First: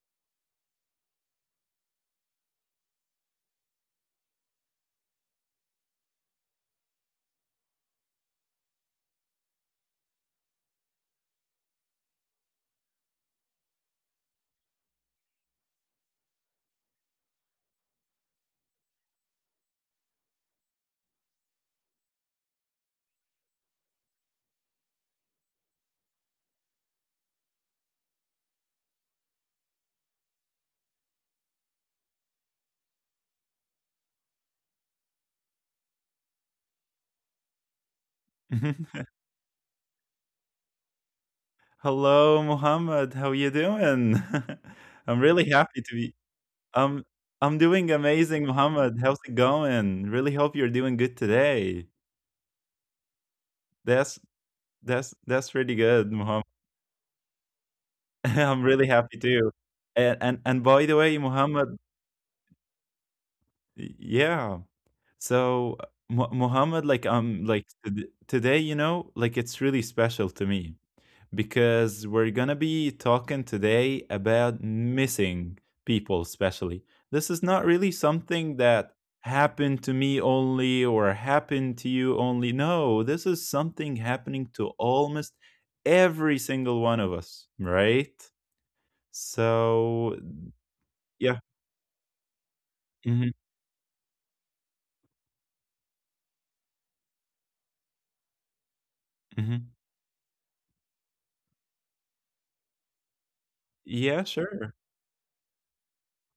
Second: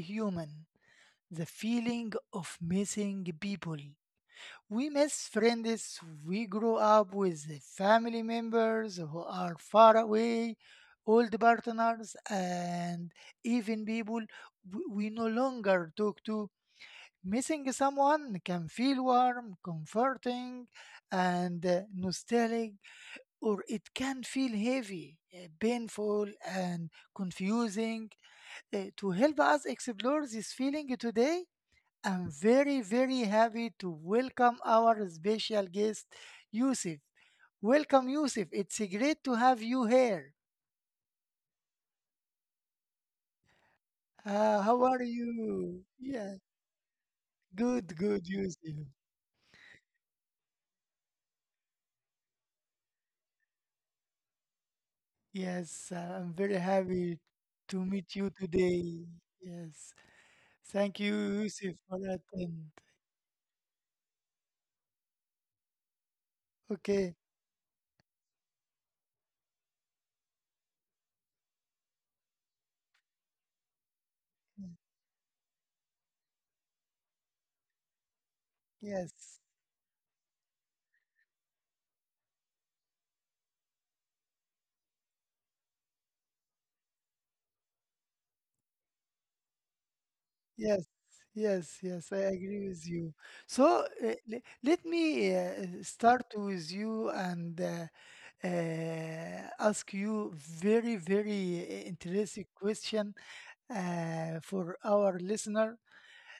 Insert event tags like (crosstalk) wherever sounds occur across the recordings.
human, the feeling of missing people. We miss friends we grew up with, family members who are far away, old partners and even people we no longer talk to. Missing someone can feel warm, comforting, and nostalgic, or it can feel heavy, painful, and confusing. To help us explore this feeling today, I'm very, very happy to welcome our special guest, Yusuf. Welcome, Yusuf. It's (laughs) great to have you here. Hello, Mohammed. How you doing? How (laughs) are I'm really you? happy to be. Yeah, I'm I'm doing good, good, amazing, Yusuf. Mohammed. How's it going? Really hope you're doing good today. That's that's really Yes, good, I'm Mohammed. very happy to meet (laughs) you I'm really today. happy too. Yes. And by the Thank you, way, Yusuf, Mohammed, for attend. yeah. So Mohammed, Okay. Like today, you know, like it's really special to me because we're going to be talking today about Mm. missing people, especially. This is not really something that Yes. happened to me only or happened to you only. No, this is something happening to almost every single one of us, right? So, Yes. yeah. Yes. Yes. I agree with you. hmm Let me start with you and uh, hmm ask you very, very interesting question Yeah, for sure. our listener.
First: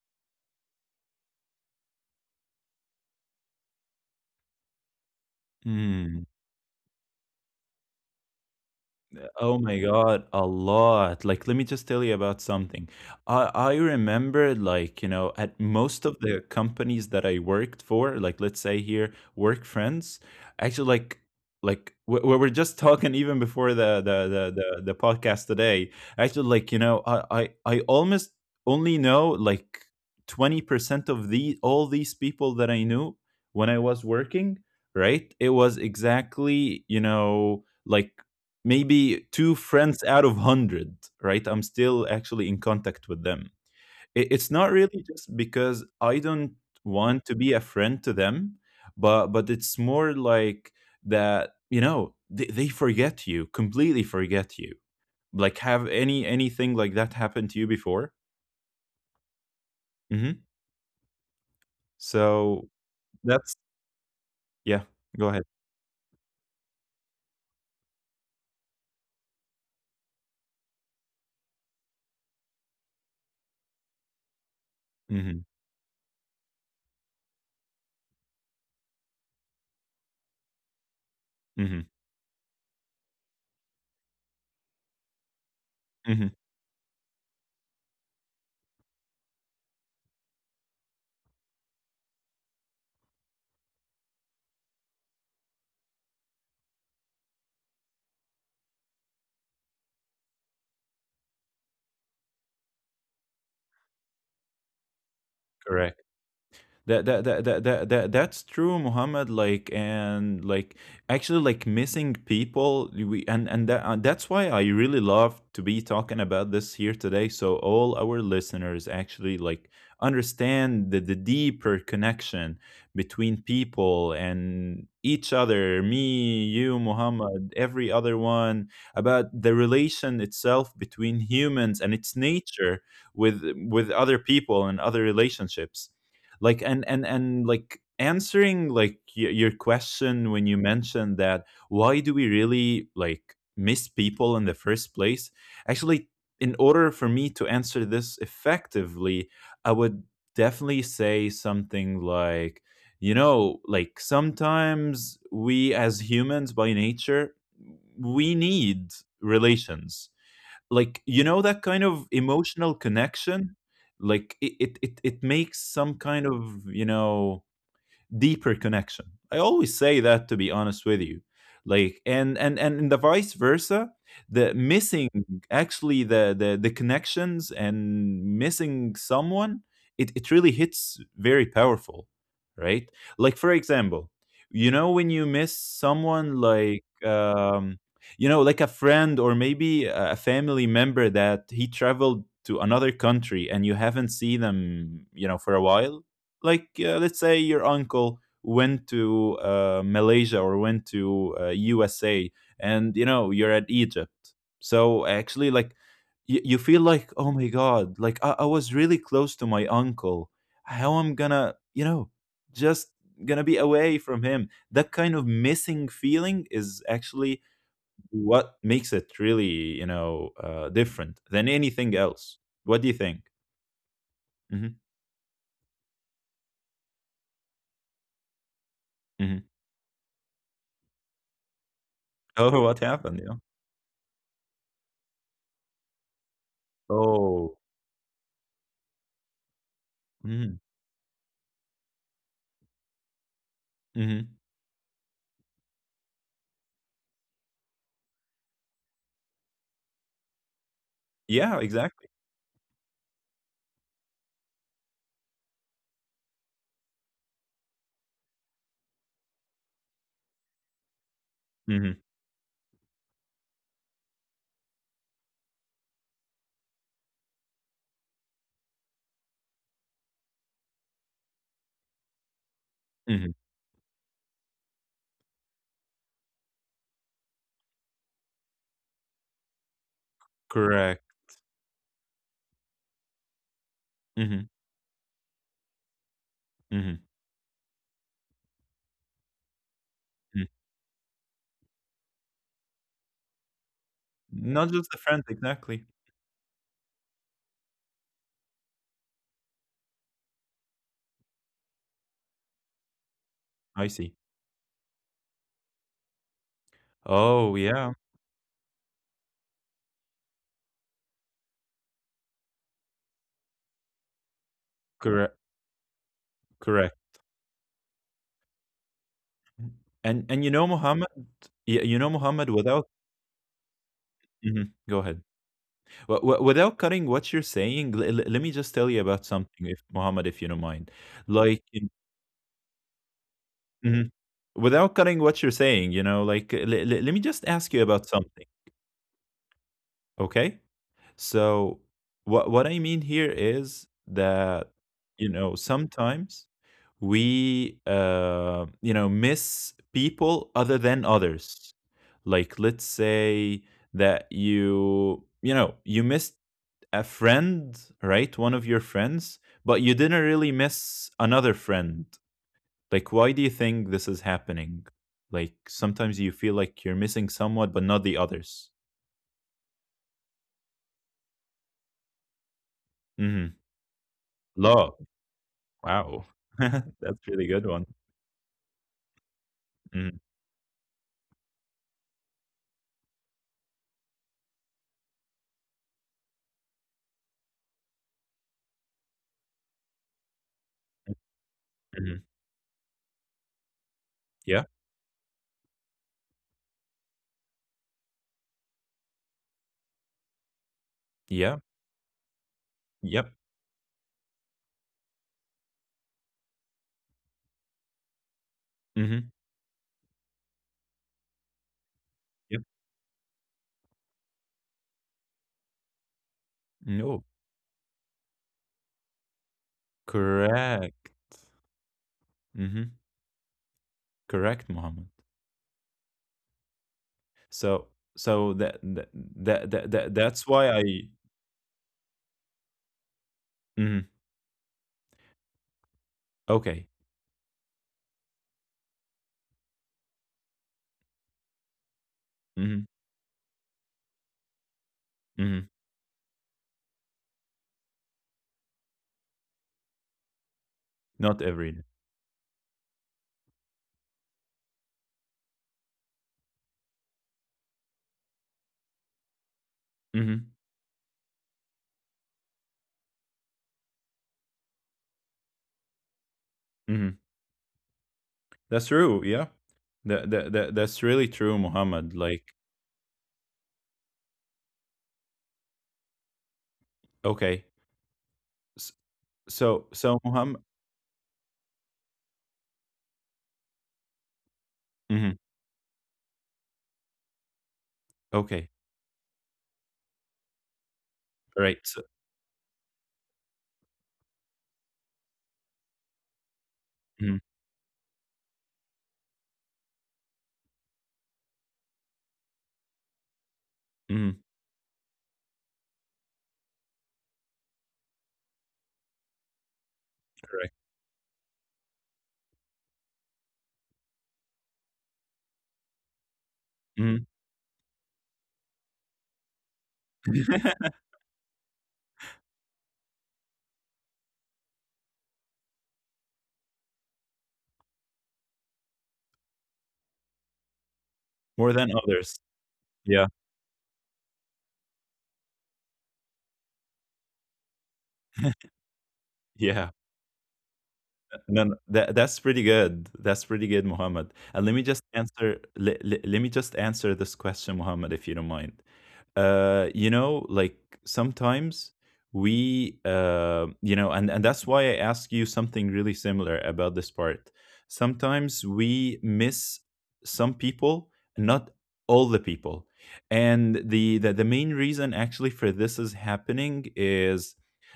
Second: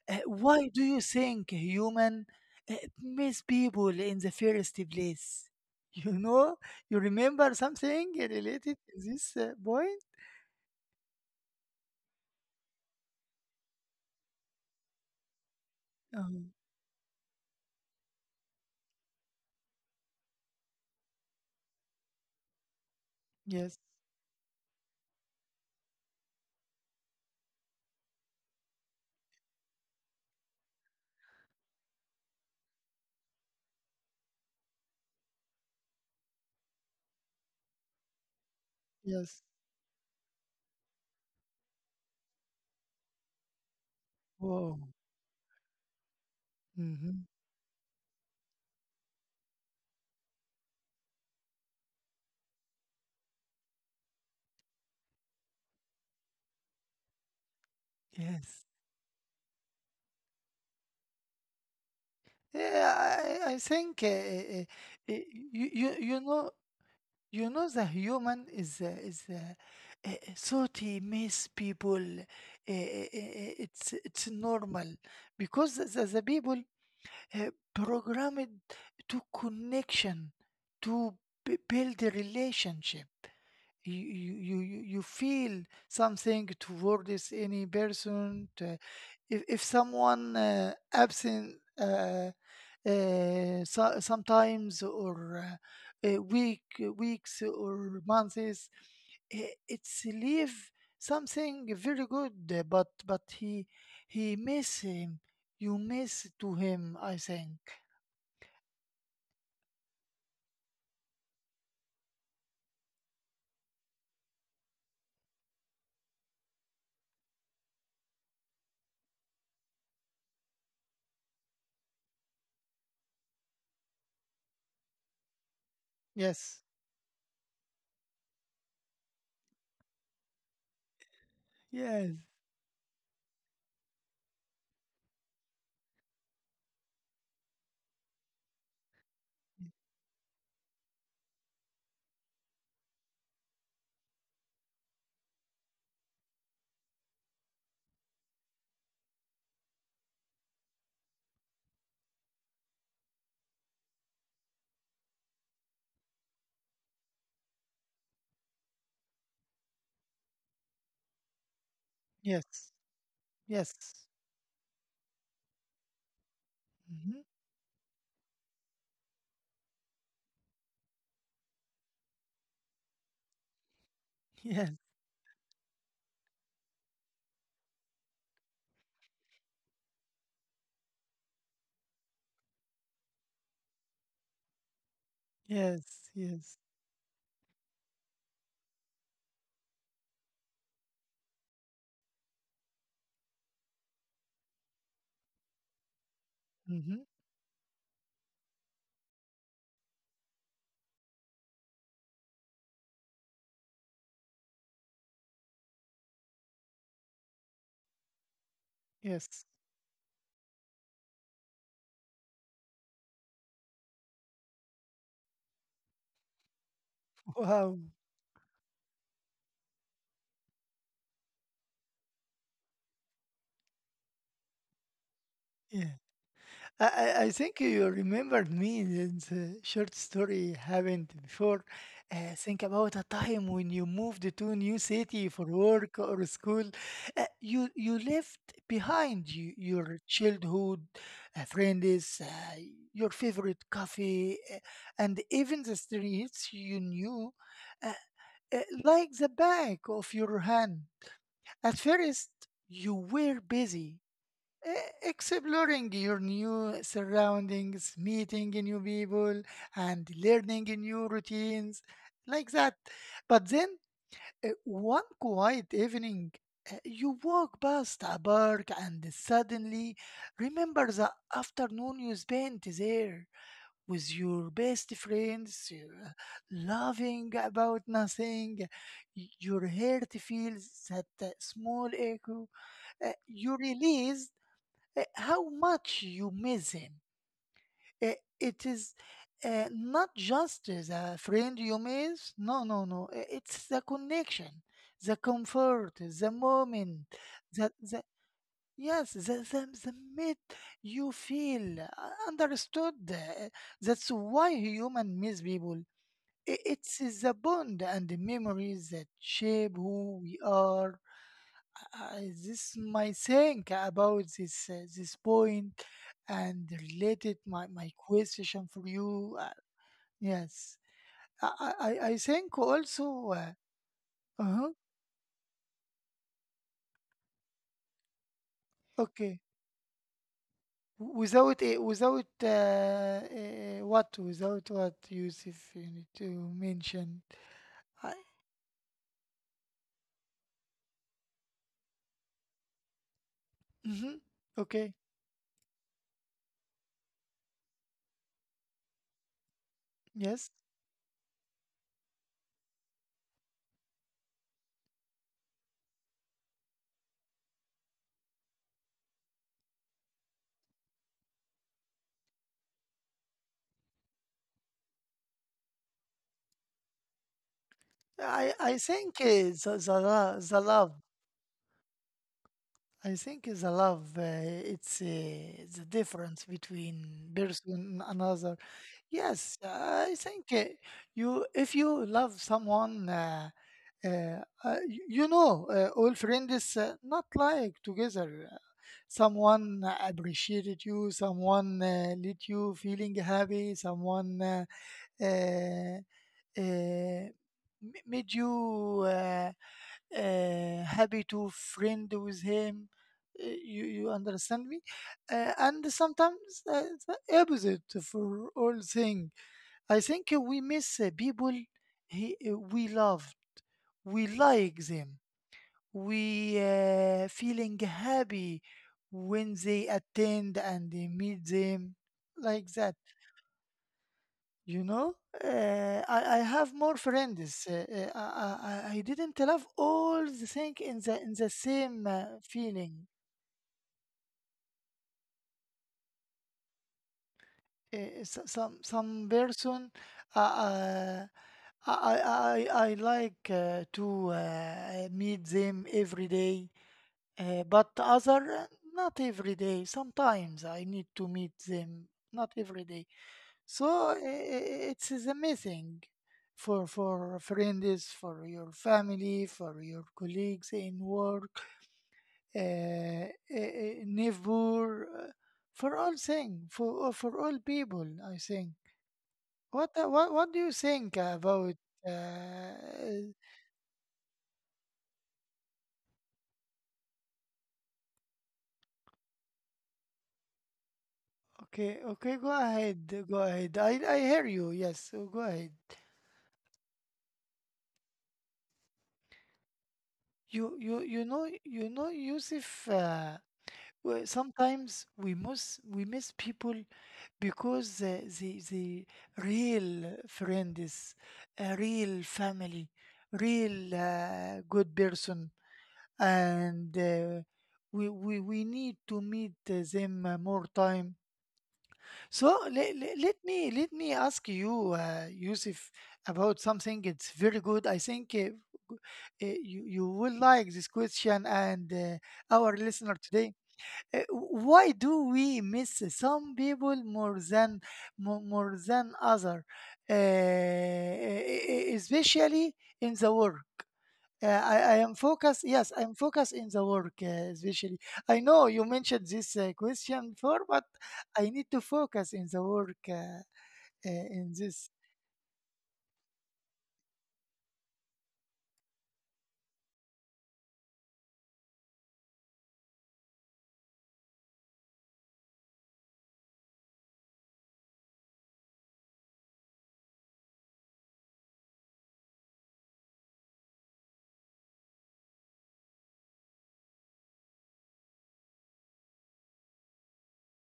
Why do you think human uh, miss people in the first place? (laughs) You Hmm. know, you remember something related to this Oh my point? God, a lot. Like, let me just tell you about something. I remember like, you know, at most of the Um, companies that I worked for, like let's say here, work friends, actually like we were just talking even before yes, the podcast today. Actually, like, you know, I almost only know like 20% of the all these people that I knew when I was working, right? It was exactly, you know, like maybe yes. two friends out of 100, right? I'm still actually in contact with them. It's not Wow. really just because I don't want Hmm. to be a friend to them, but it's more like that, you know, they forget you, completely forget you. Like have anything like that happened to you before? Yes. hmm So Yeah, I, that's I think yeah, uh, go ahead. you, you know the human is salty miss people. It's normal hmm because the people programmed to connection, to hmm build a relationship you feel hmm something towards any person. If someone absent so, sometimes or uh, uh, week weeks or months it's leave something very good , but he miss him, you Correct. miss to him that I that that think. that, that, that that's true, Muhammad. Like, and like actually like missing people, we and that and that's why I really love to be talking about this here today, so all our listeners actually like understand the deeper connection between people and each other, me, Yes. you, Muhammad, every other one, about the relation itself between humans and Yes. its nature with other people and other relationships. Like and like answering like your question when you mentioned that, why do we really like miss people in the first place? Actually, in order for me to answer this effectively, I would definitely say something like, you know, like sometimes we as humans by nature, we need relations, like, you know, that kind of Yes, emotional connection. yes. Like it, it makes some kind of, you Mhm. know, deeper connection. I always say that, to be honest with you. Like, and in the vice versa, the Yes, missing actually the connections and missing someone, it really hits very powerful, right? Like for example, you know, when you miss yes, someone yes. like you know, like a friend or maybe a family member that he traveled to another country and you haven't seen them, you know, for a while. Like Hmm. let's say your uncle went to Malaysia or went to USA, and you know you're at Egypt. So actually, like you feel like oh my god, like I was really close Yes. to my uncle. How I'm gonna, you know, just gonna be away from him? That kind of missing feeling is actually Wow. what makes it really, you know, different than anything else. What do you think? hmm Yeah. I I think you remembered me in hmm the short story happened before. Uh, (laughs) think Oh, what about a happened? Yeah. time when you moved to a new city for work or school. Uh, Oh. you you left behind you, your Mhm, childhood friends, your favorite coffee, mhm. And even the streets you knew, uh, like the back of your hand. Yeah, At exactly. first, you were busy exploring your new surroundings, meeting new people, and learning new routines, Mhm, like that. But then, one quiet evening, you walk past a park and suddenly remember the afternoon you spent there mhm. with your best friends, laughing about nothing. Your heart feels that Correct. Small echo, you release Mhm, how much you miss him. mhm, Uh, It is not mhm. just as a friend you miss. No, no, no. It's the connection, Not just the the friends, exactly. comfort, the moment, the yes, the mid you feel understood. uh, I That's see. why human miss people. It's the Oh, bond yeah. and the memories that shape who we are. This my think about this this Correct, point and correct. related my, my question for you. And you yes, know, Muhammad. I Yeah. I You know, think Muhammad, without also. Uh-huh. mhm, go ahead. W w Without cutting what you're saying, le le let me just Okay. tell you about something, if you don't mind. Without it, without Like in what, without mhm. what, Yusuf, Without you cutting need to what you're saying, you know, mention. like, le le let me I, just ask you about something, okay? So what I mean hmm. here Okay. is that you know sometimes we you know Yes. miss people other than others. Like let's say that you know you missed a friend, right? One of your friends, but you didn't really miss another friend. Like why do you think this is happening? Like sometimes you feel I like I you're think missing someone but not the the others. love. I think the love. It's hmm the difference between Love. person and Wow. another. (laughs) That's a Yes, really good I one. think you, if you love Mhm, someone, you know, all friends not like together. Someone appreciated you, someone let you feeling happy, someone mhm. uh, Yeah, uh, made you happy to friend with him. You yeah, understand me? And yep, sometimes the opposite for all things. I think we miss people mhm, he, we loved, we like them, yep. we feeling happy when they No, attend and they meet them, like that. correct. You know, Mhm, I have more correct, friends. Mohammed. I didn't love all the So thing in the in the same feeling. that's why I mhm, Some okay. person. Uh, uh, I like to meet Mhm, them every day, but mhm. other not every day. Sometimes I need to meet them, not every day. Not every day. It's is amazing for friends, for your family, for your colleagues in work, uh, uh, Mhm, neighbor, for all thing, for all people, I think. What mhm. uh, what what do you think That's about? true, yeah. That that Uh, that that's really true, Mohammed. Like, okay. S- Okay, okay, go So so ahead, Mohammed go ahead. I hear you. Yes, so go ahead. mhm, You you you okay. know you know Yusuf. Well, Right. So, sometimes we miss people because the mhm, real friend is a real family, real good person, and mhm, we need to meet them more time. So let, let correct. me let me ask you, Yusuf, about something. It's very good. I think uh, you Mhm. you will like this question and our listener today. (laughs) Why do we miss some people more than more than other, especially in the work? More Uh, than I, I others. am focused. Yes, Yeah. I am focused in the work, especially. I know you mentioned this question before, but I need to focus in the Yeah. work No, no, in that this. that's pretty good. That's pretty good, Muhammad. And let me just answer. Let me just answer this question, Muhammad, if you don't mind. You know, like sometimes you know, and that's why I ask you something really similar about this part. Sometimes we miss some people, not all the people, and the main reason actually for this is happening is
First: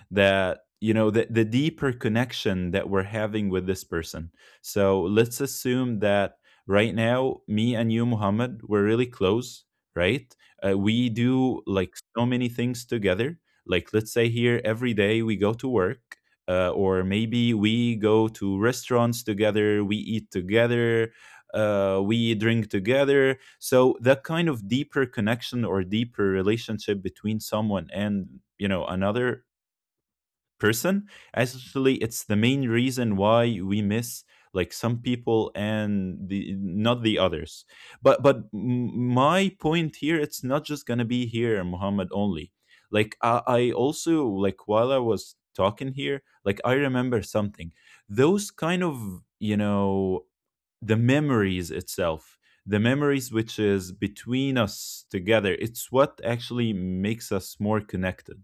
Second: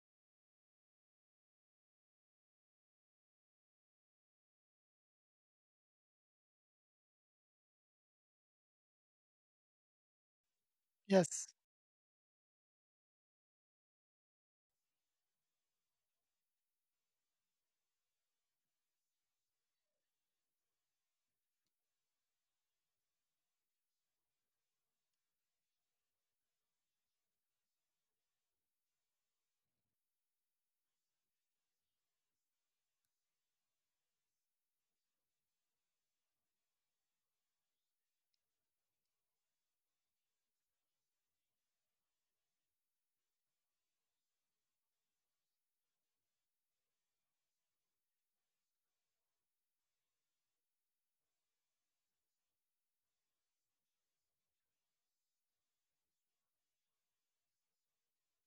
that you know the deeper connection that we're having with this person. So let's assume that right now me and you, Muhammad, we're really close, right? We Yes, do like so many things together, like let's say here every day we go to work, or maybe we go to restaurants together, we eat together, we drink together. So that kind of deeper connection or deeper relationship between someone and, you know, another person, actually it's the main reason why we miss like some people and the not the others. But my point here it's not just gonna be here, Muhammad, only. Like, I also like, while I was talking here, like I remember something. Those kind of, you know, the memories itself, the memories which is between us together, it's what actually makes us more connected,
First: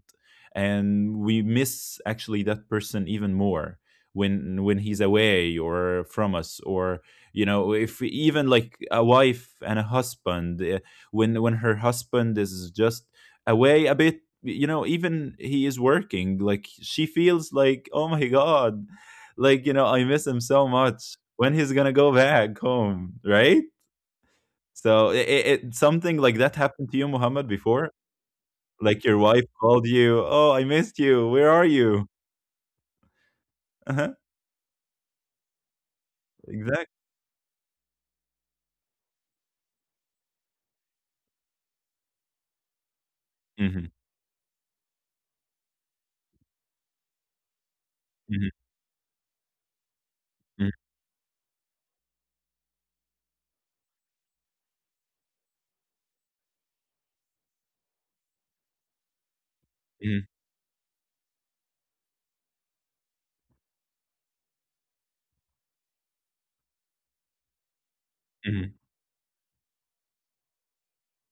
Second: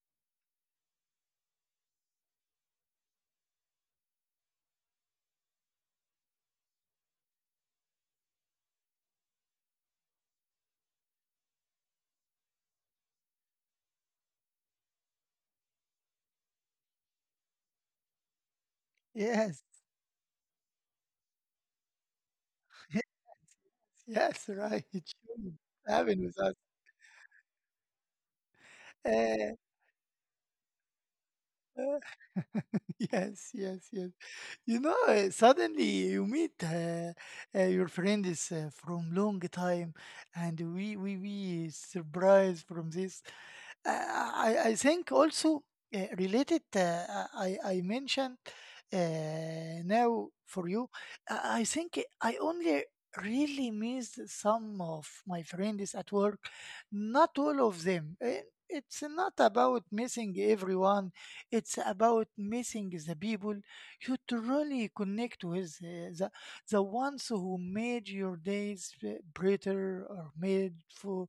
and we miss actually that person even more when he's away or from us, or you know, if we- even like a wife and a husband, when her husband is just away a bit, you know, even he is working, like she feels like oh my god, yes, like, you know, I miss him so much. When he's gonna go back (laughs) yes, home, right? yes, right. It So should it something happen like with us. that happened to you, Muhammad, before? Like your wife Uh, called you, "Oh, I missed you. Where are uh, you?" (laughs) yes, yes, yes. Uh-huh. You know, suddenly you meet Exactly. Your friend is from long time, and we surprised from this. Mhm, I think also related, I mentioned mhm, now for mhm, you, I think I only really missed some of my friends at work, not all of them. Eh, it's not about mhm, missing everyone, it's about missing the people you truly connect with, the ones who made your mhm, days brighter or made for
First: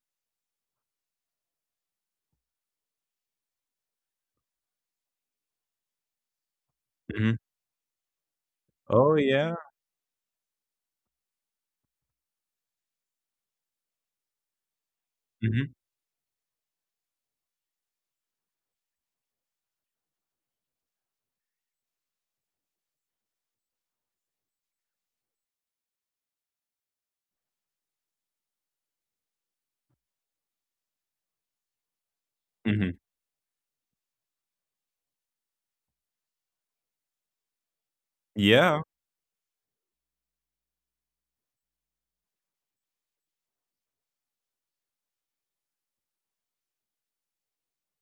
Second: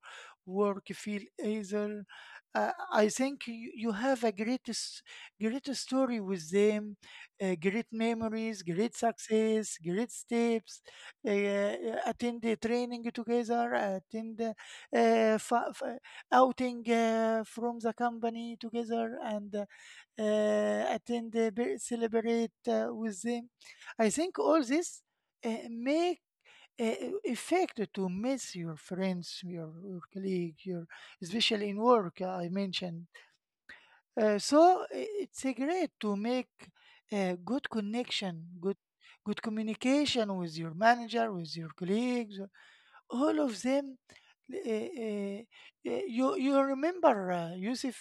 work feel easier. I think you, you have a great story with them, mhm. Great memories, great Oh yeah. success, great steps. Attend the training together, attend the, uh, fa- Mhm, fa- outing from the company together, and attend the celebrate with them. I think all this make uh, effect to miss your friends, your colleague, your especially in work. I mhm. mentioned so it's a great to make a good connection, good Yeah. good communication with your manager, with your colleagues, all of them. uh, uh, you remember, Yusuf,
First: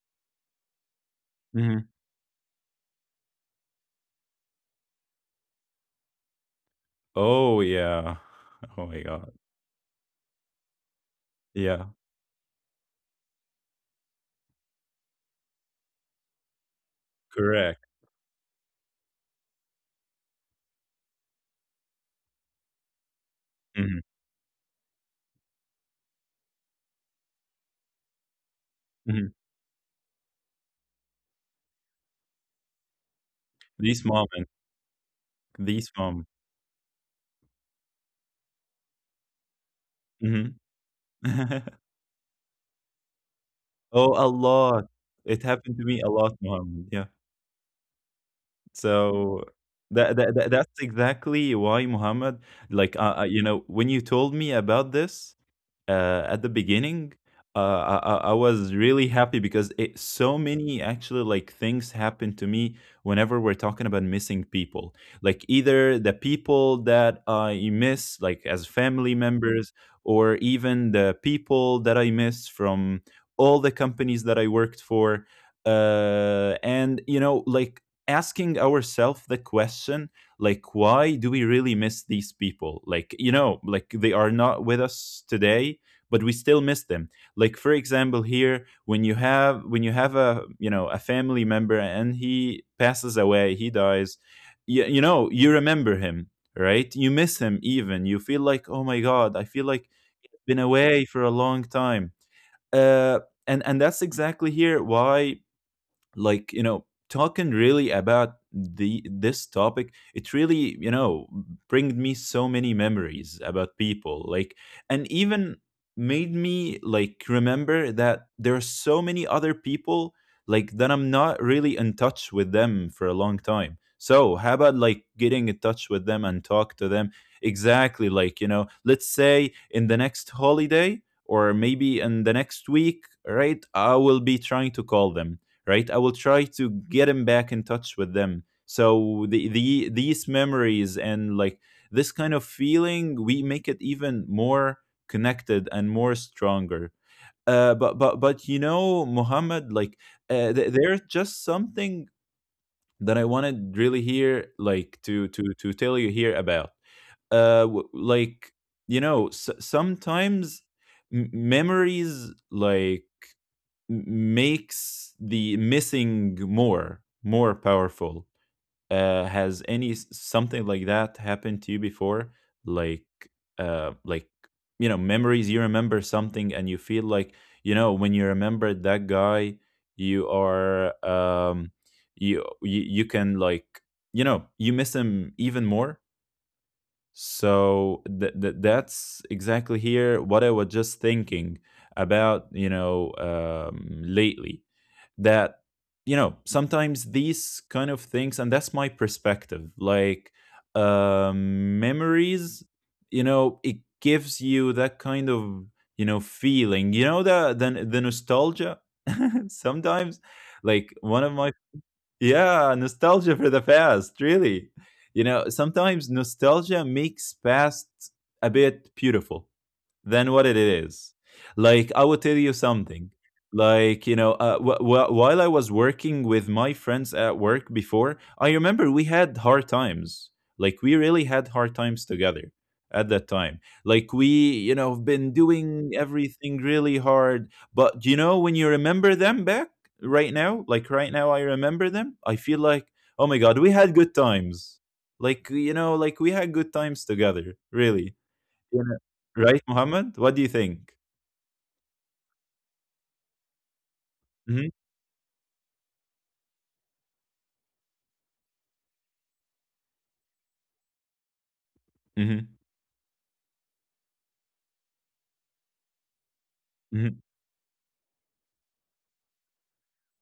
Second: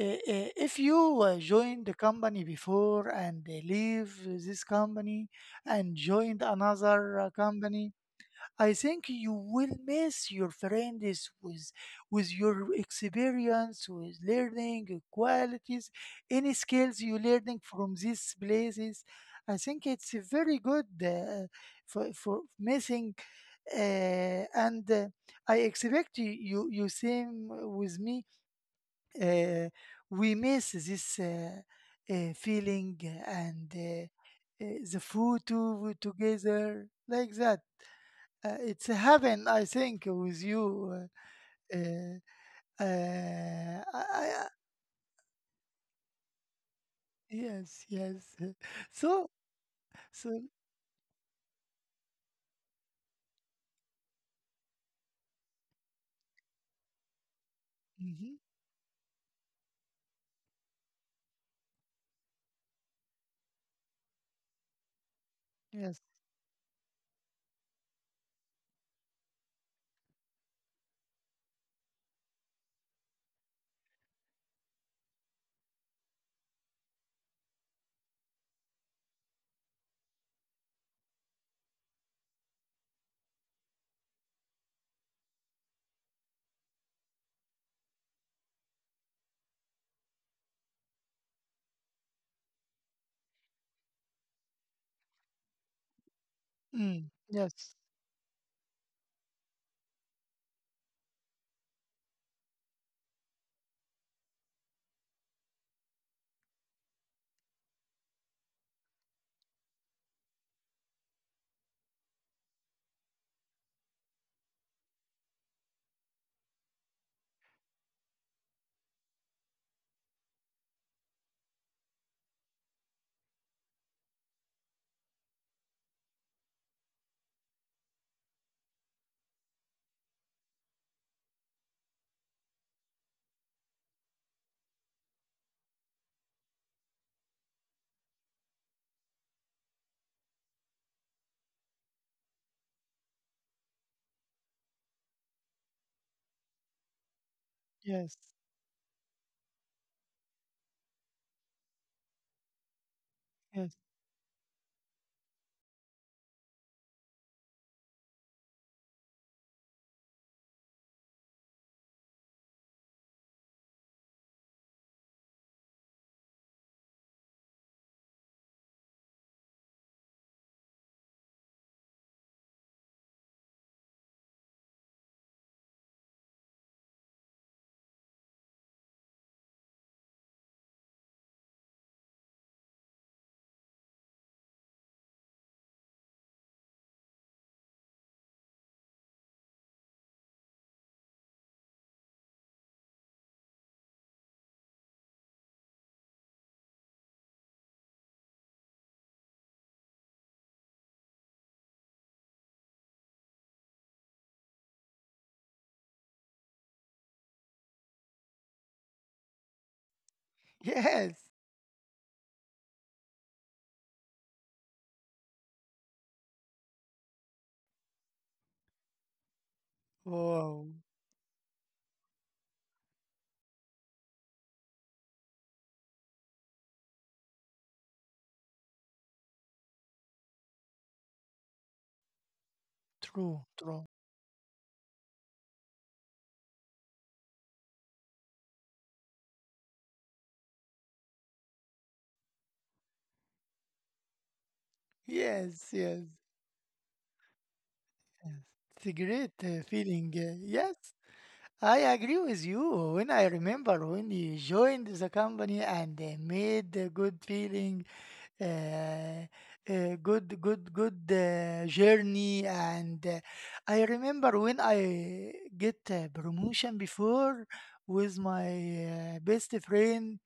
if you joined Mhm. the company before and leave this company and joined another Oh company, yeah. I Oh my think you God. will miss your friends Yeah. with your experience, with learning qualities, any skills you learning Correct. from these places. I think it's a very good for missing, Mhm, uh, and I expect you you you same with me. mhm. Uh, we miss this feeling and These moments. The food to These moments. together, like that. It's heaven, I think, with Mhm. you. (laughs) uh, uh, I, Oh, a I, lot. It happened to me a lot, Muhammad. Yeah. yes, yes. (laughs) So So so that's exactly why, Muhammad. Like, you know, when you told me about this, at the beginning, I mhm, I was really happy because so many actually like things happen to me whenever we're talking about missing people, like either yes. the people that I miss like as family members or even the people that I miss from all the companies that I worked for. And you know, like asking ourselves the question, like why do we really miss these people? Like, you know, like they are not with us today, but we still miss them. Like for example here, when you have a, you know, a family member and he passes away, he dies, you know you remember him, right? Mm, You miss him, yes. even you feel like oh my god, I feel like I've been away for a long time. uh and that's exactly here why like, you know, talking really about the this topic, it really, you know, bring me so many memories about people. Like, and even made me like remember that there are so many other people like that I'm not really in touch with them for a long time. So how about like getting in touch with them and talk to them, exactly, like, you know, let's say in the next holiday or maybe in the next week, right? I will be trying to call them, right? I will try to get him back in touch with them. So the these memories and like this kind of feeling, we make it even more connected and more stronger. Uh, but Yes, but but you know, Muhammad, like there's just something that I yes, wanted really here, like to tell you here about. Like, you know, s- sometimes memories like makes the missing more powerful. Has any something like that happened to you before? Like like you know, memories, you remember something and you feel like, you know, when you remember that guy, you are you can like, you know, you miss him even more. So that's exactly here what I was just thinking about, you know, lately. That, sometimes these kind of things, and that's my perspective, like memories, it gives you that kind of, feeling, you know, the nostalgia (laughs) sometimes. Like one yes, of my yeah, nostalgia for the past, really. You know, sometimes nostalgia makes past a bit beautiful than what it Wow. is. Like, I will tell you something. Like, you know, while I was working with my friends at work before, I remember we had hard times. Like, we really had hard times together at that True, time. true. Like, we, you know, have been doing everything really hard. But, you know, when you remember them back right now, like right now, I remember them, I feel like, oh my God, we had good times. Like, Yes, you know, yes, like we had good times together, yes. really. It's You a great Right, feeling, Mohammed? What do you yes. think? I agree with you. When I remember when you Mhm, joined the company and made a good feeling, uh, good good good journey, mhm, and I remember when I get a promotion mhm, before with my best friend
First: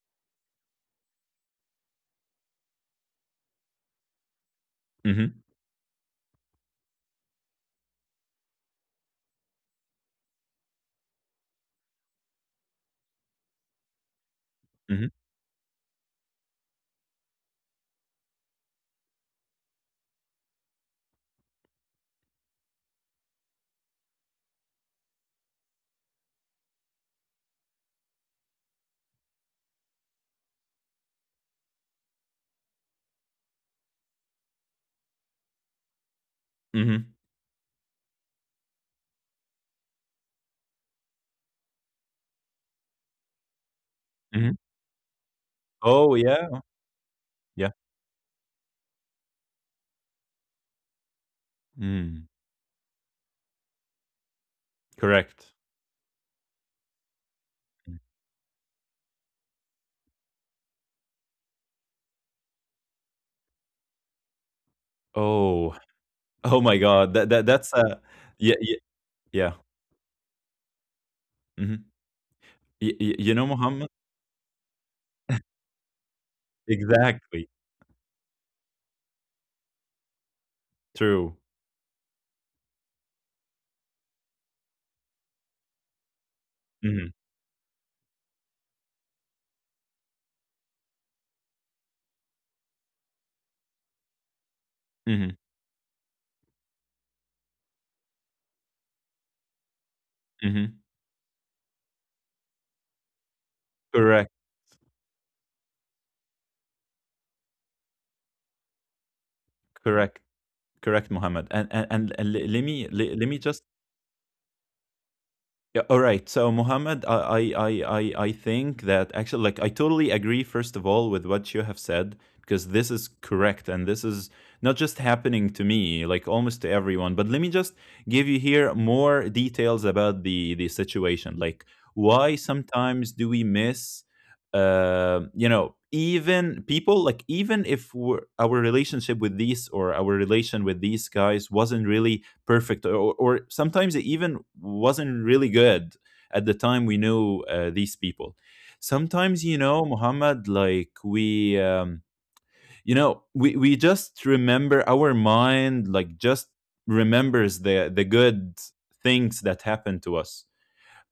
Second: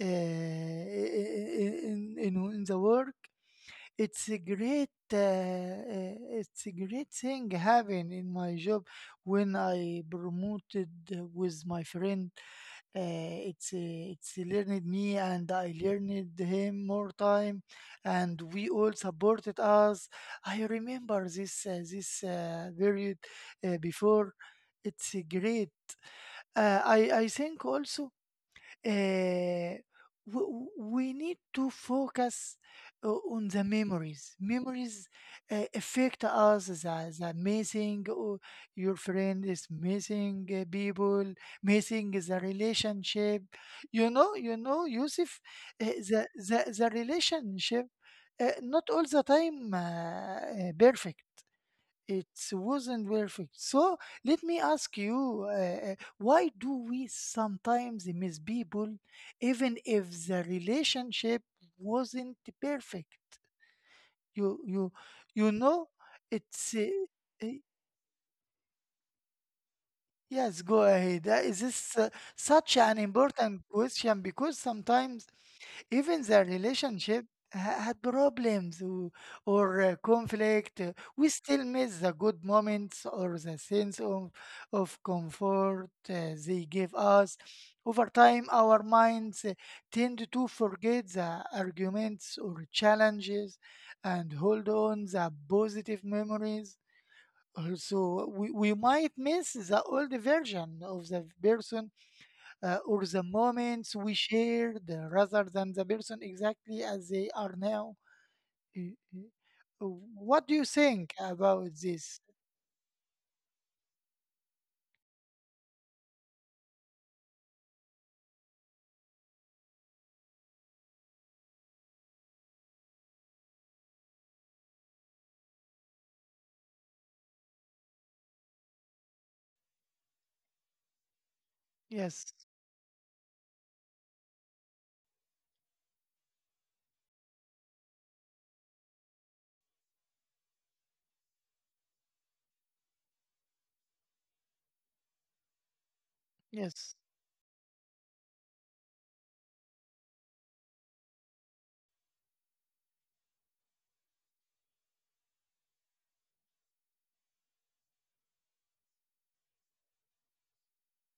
in the work. It's a great mhm, it's a great thing having in my job when I promoted with my friend. It's learned mhm, me and I learned him more time, and we all supported us. I remember this this period before. It's great. I I think also uh, we, we need to focus on the memories. Memories affect us. mhm, The missing. Your friend is missing people, missing the relationship. You mhm. know, Yusuf, Oh, yeah, the yeah. relationship not all the time perfect. Mm, It wasn't perfect. So let me ask you, correct. Why do we Mm. sometimes miss people even if the relationship wasn't perfect? You you you Oh, know, oh it's my God. That uh, that that's a yeah yeah yeah. yes. Go ahead. Is Hmm. this such an You know, important Mohammed? question? Because sometimes even the relationship Exactly. Had problems or conflict, we True. still miss the good moments or the sense of comfort they give Hmm. us. Over time, our minds tend to forget the arguments or challenges and hold on the Hmm. positive memories. Also, we might miss the old version Hmm. of the person or the moments we Correct. shared rather than the person exactly as they are now. Y- y- Correct. What do you Correct, think Mohammed. about And and, this? and le- let me le- let me just. Yeah, all right. So, Mohammed, I, I think that actually, like, I totally agree, first of all, with what you have said, because this is correct. And this is not just happening to me, like, almost to everyone. But let me just give you here more details about the situation. Like, Yes, why sometimes do we miss, you know, even people, like, even if we're, our relationship with these or our relation with these guys wasn't really perfect or sometimes it even wasn't really good at the time yes. we knew these people. Sometimes you know Muhammad, like we you know we just remember our mind like just remembers the good things that happened to us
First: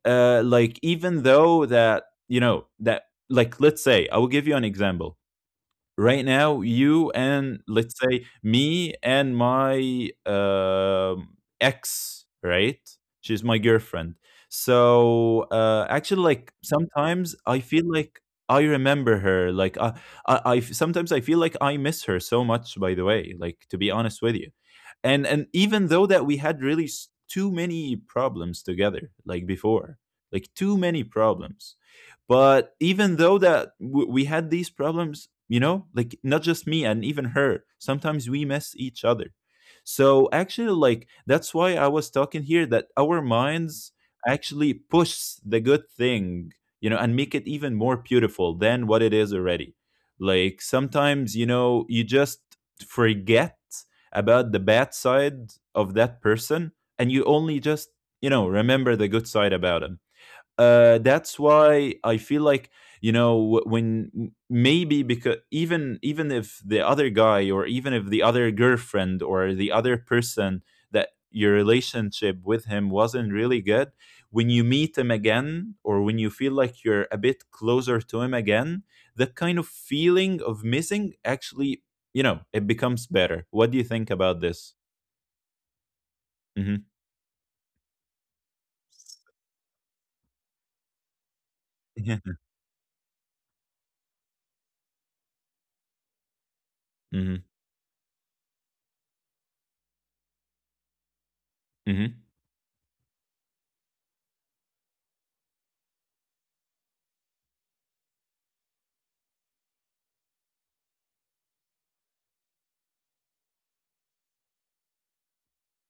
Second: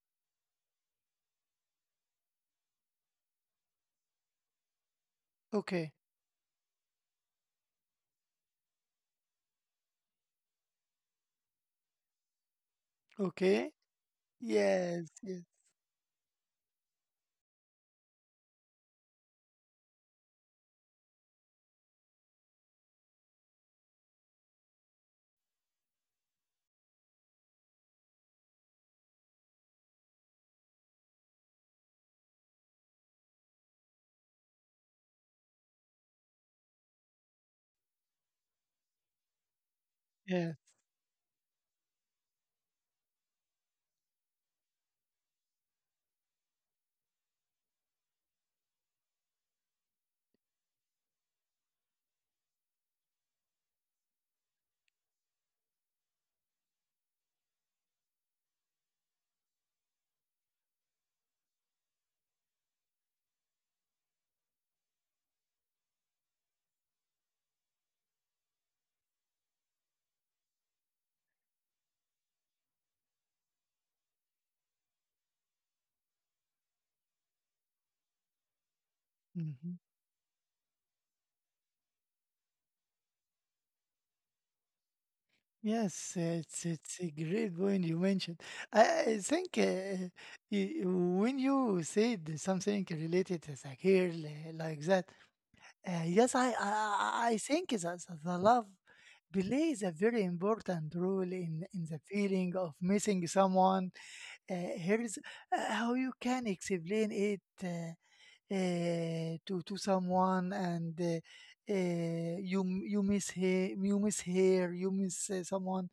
like even though that you know that, like let's say I will give you an example. Okay, Right now you and let's say me and my ex, right? She's my okay. girlfriend. Yes, So yes, actually like sometimes I feel like I remember her like I sometimes I feel like I miss her so much, by the way, like to be honest with you. And even though that we had really too many problems together like before, like too many problems, but even though that we had these problems, you know, like not just me and even her, sometimes we miss each other. So actually, yes. like that's why I was talking here that our minds actually push the good thing, you know, and make it even more beautiful than what it is already. Like sometimes, you know, you just forget about the bad side of that person and you only just, you know, remember the good side about him. That's why I feel like you know when maybe because even if the other guy or even if the other girlfriend or the other person that your relationship with him wasn't really good, when you meet him again or when you feel like you're a bit closer to him again, that kind of Hmm. feeling of missing actually, you know, it becomes better. What do you think about this? Yes, Mm-hmm. it's a great point you mentioned. I, I think when you said (laughs) something related as a girl like that. I Mm-hmm. think that the love plays a very important role in the Mm-hmm. feeling of missing someone. Uh, here is how you can explain it to someone, and you miss him, you miss her, you miss someone.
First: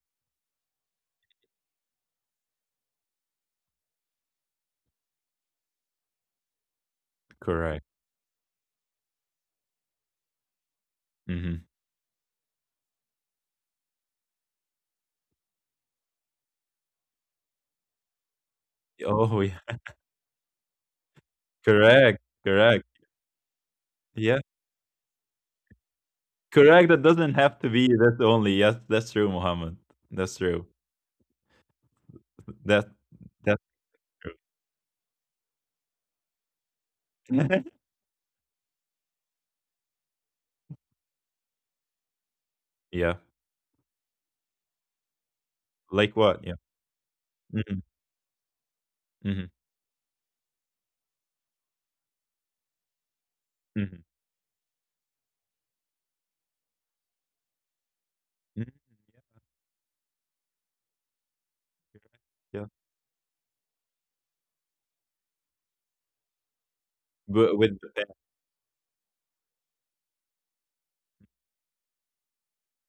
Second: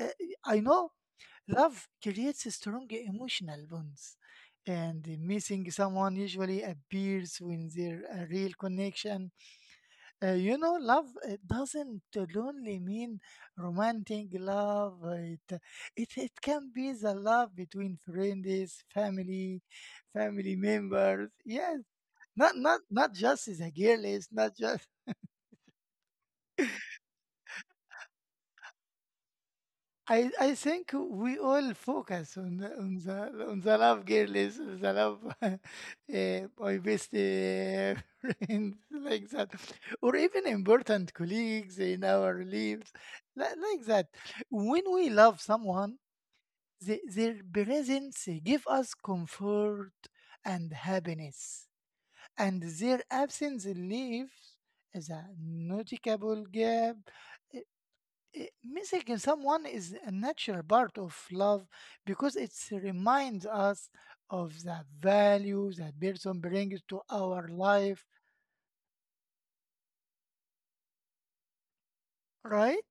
Uh, I know love creates strong emotional bonds. And missing someone usually appears when Correct. there a real connection. You know, love it Mm-hmm. doesn't only mean romantic love. It can be the love between friends, Oh family, yeah. family members. Yes, Correct. not not Correct. not just the girls, Yeah, not just. correct. That doesn't have to be that's only. Yes, that's true, Muhammad. That's I true. think we all focus on the That on the on that's the love true. girls, the love (laughs) my best (laughs) (laughs) friend like that, or even important colleagues in our lives, Yeah, like that. When we love someone, like what? Yeah. the, their Mhm, presence give us mhm, comfort and happiness, and their absence mhm, leaves as a noticeable gap. eh, mhm. Missing someone is a natural part of love because it Yeah, reminds us of the value that person brings to our but with the life, pen. right?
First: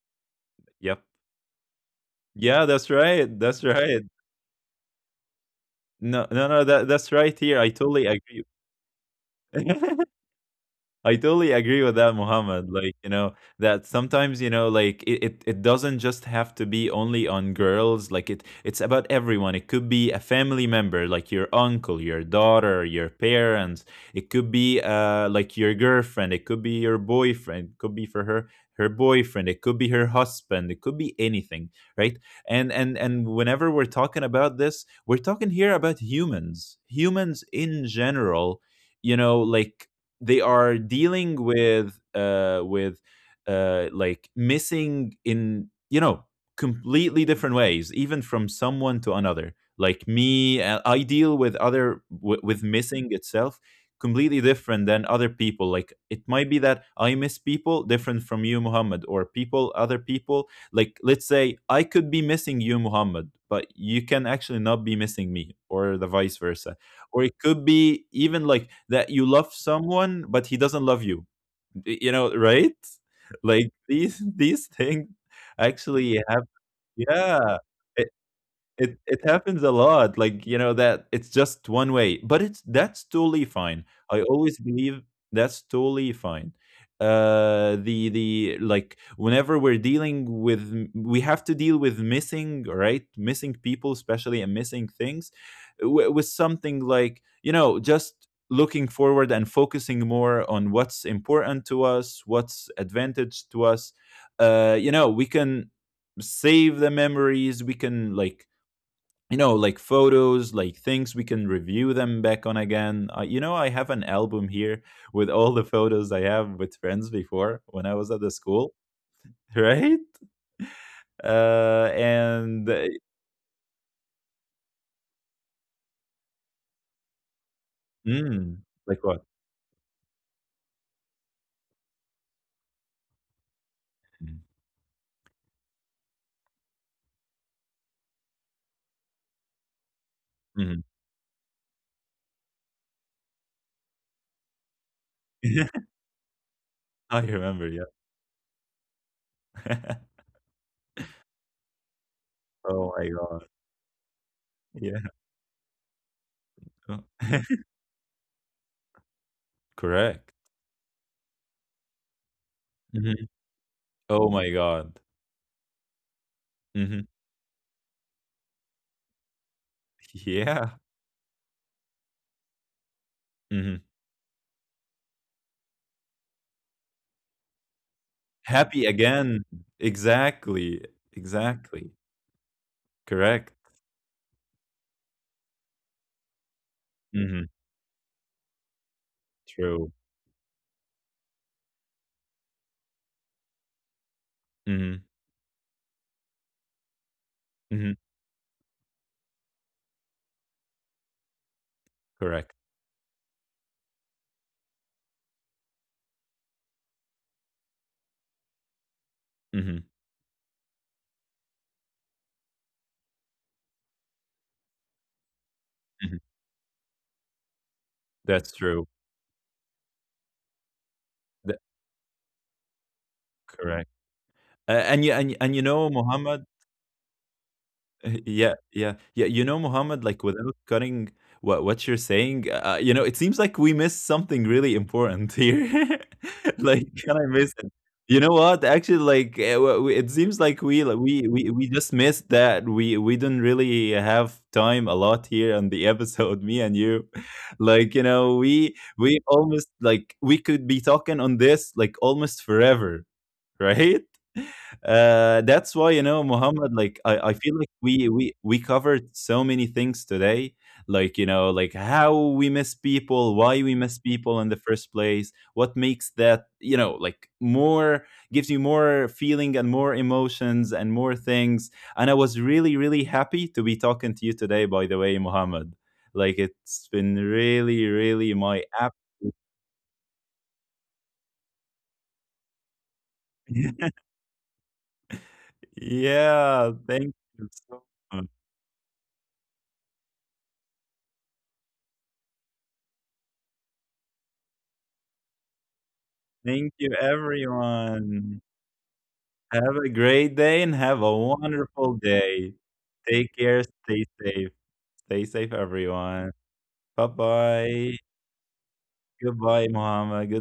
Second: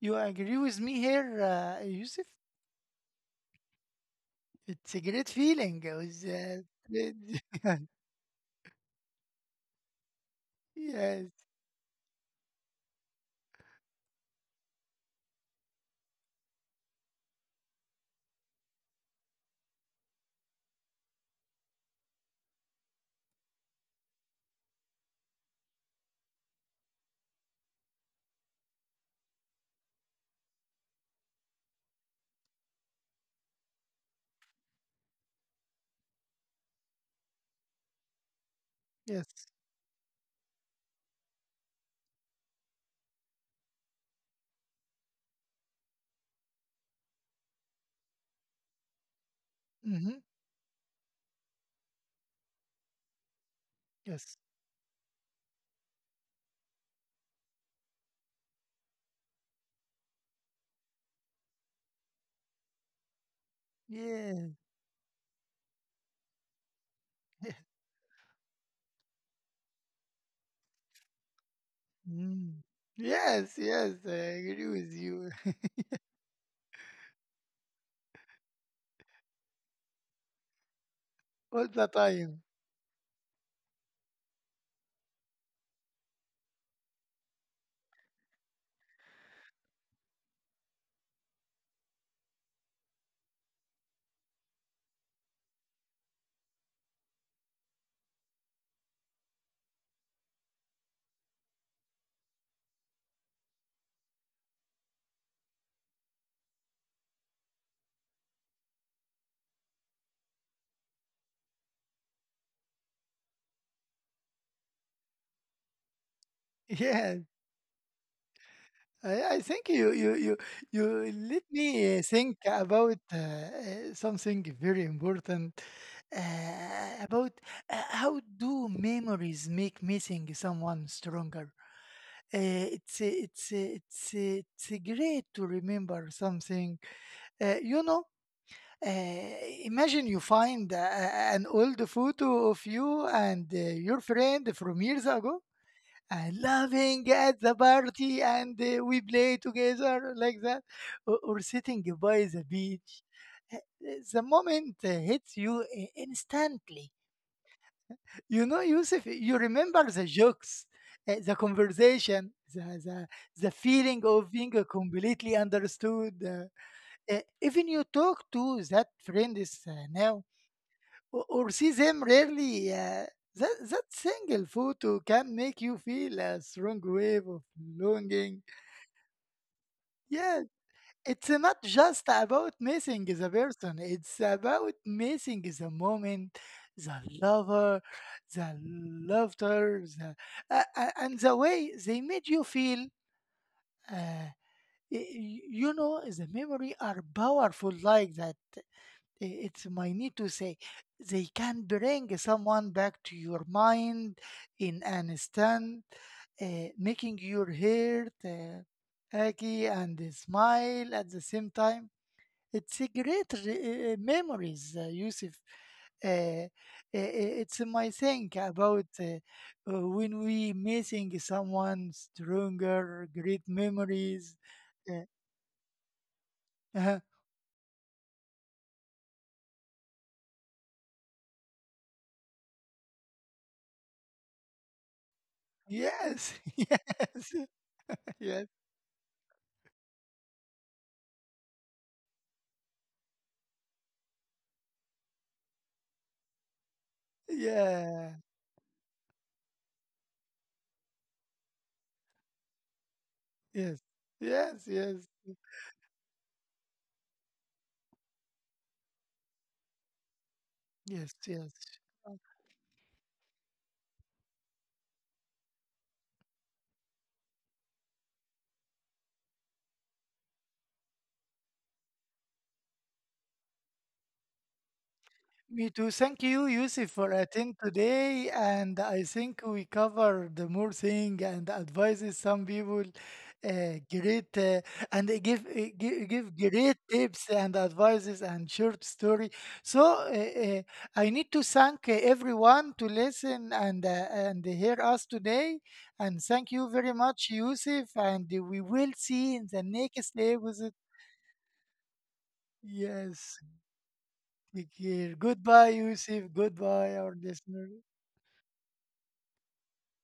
You agree with me Yep. here, Yusuf? Yeah, that's right. That's right. It's a great feeling. No, no, no. That that's right it- here. I (laughs) totally agree. (laughs) I yes, totally agree with that, Muhammad. Like, you know, that sometimes, you know, like it doesn't just have to be only on girls. Like it it's about everyone. It could be a family member, like your uncle, your daughter, your parents. It could be like your girlfriend, it could be your boyfriend, it could be for her her boyfriend, it could be her husband, it could be anything, right? And whenever we're talking about this, we're talking here about humans. Humans in general, you know, yes, like they are dealing with like missing in, you know, completely different ways even from someone to another. Like hmm, me, I deal with with missing itself yes, completely different than other people. Like it might be that I miss people different from you Muhammad, or people other people. Like let's say I could be missing you Muhammad, but you can yeah, actually not be missing me or the vice versa. Or it could (laughs) be even like that you love someone but he doesn't love you. You know, mm. right? Yes, Like yes. these (laughs) I agree these with things you actually have, yeah, it happens a lot, like, you know, that it's (laughs) all just the one way, time. but it's that's totally fine. I always believe that's totally fine. The like whenever we're dealing with we have to deal with missing, right? Missing people especially, and missing things, with something like, you know, just looking forward and focusing more on what's important to us, what's advantage to us. You know, we can save the memories. We can like, you know, like photos, like things we can review them back on again. You know, I have an album here with all the photos I have with (laughs) friends Yes. before when I was at the school. I think (laughs) you, Right. you, you, you let me think and about something very important about how do Mm, like what? memories make missing someone stronger. Mm. It's great to remember something. You know, uh, imagine you find Mhm. an old photo of you and your friend from years ago (laughs) and laughing I at the remember, yeah. party and we play together like (laughs) that, or sitting by the beach. Oh my Uh, God. the moment Yeah. hits you instantly. Oh. (laughs) You know Yusuf, you remember the Correct. jokes, the conversation, the, the, Hmm. the feeling of Oh my being God. completely understood, Hmm. Even you talk to that friend is now Yeah. و or see them rarely. That Hmm. single photo can make you feel a strong wave of longing. Happy again. Yeah, Exactly. it's not just Exactly. about missing the Correct. person, it's about missing the moment, the Hmm. lover, the laughter, True. And the way they made you feel. Uh, Hmm. You know, the memory are powerful Mhm. like that. It's my need to say they can bring Correct. someone back to your mind in an instant, making your heart happy Mhm, and smile at the same time. It's a great memories, Yusuf. uh, mhm. uh, it's my think That's about true. When we missing That someone stronger great Correct. memories. A uh, and you and you and you know, Muhammad. uh, (laughs) yeah, yeah, yeah. You know, Mohammed, like without cutting what you're saying, you know, it seems like we missed something really important here. yes. (laughs) (laughs) Like, can I Yes, miss it? You know yes, what? Actually, like it seems like we like, we just missed that. We didn't really have time a lot here on the (laughs) episode, me and you. (laughs) Like, you yeah. know, we almost like we could be talking on this like almost forever. (laughs) Yes, Right? yes, yes, That's why you know, Muhammad. Like, I feel like we covered so many things today. yes, Like you yes. know, like how we miss people, why we miss people in the first place, what makes that you know like more, gives you more feeling and more emotions and more things. And I was really really happy to be talking to you today, by the way, Me Muhammad. too. Thank Like you, Yusuf, it's for been attending really today. really my And app. I think we covered the more thing and advises some people. (laughs) Great, and they give, give Yeah, great thank tips you and so advices much. and short story. So uh, uh, I need to thank everyone to listen and hear us today. And thank you Thank very you, much, Yusuf. And everyone. we will see in the Have a next great episode. day and have a wonderful day. Yes. Take care. Stay safe. Take care. Stay safe, Goodbye, Yusuf. everyone. Goodbye, Bye our listener. bye. Goodbye, Muhammad.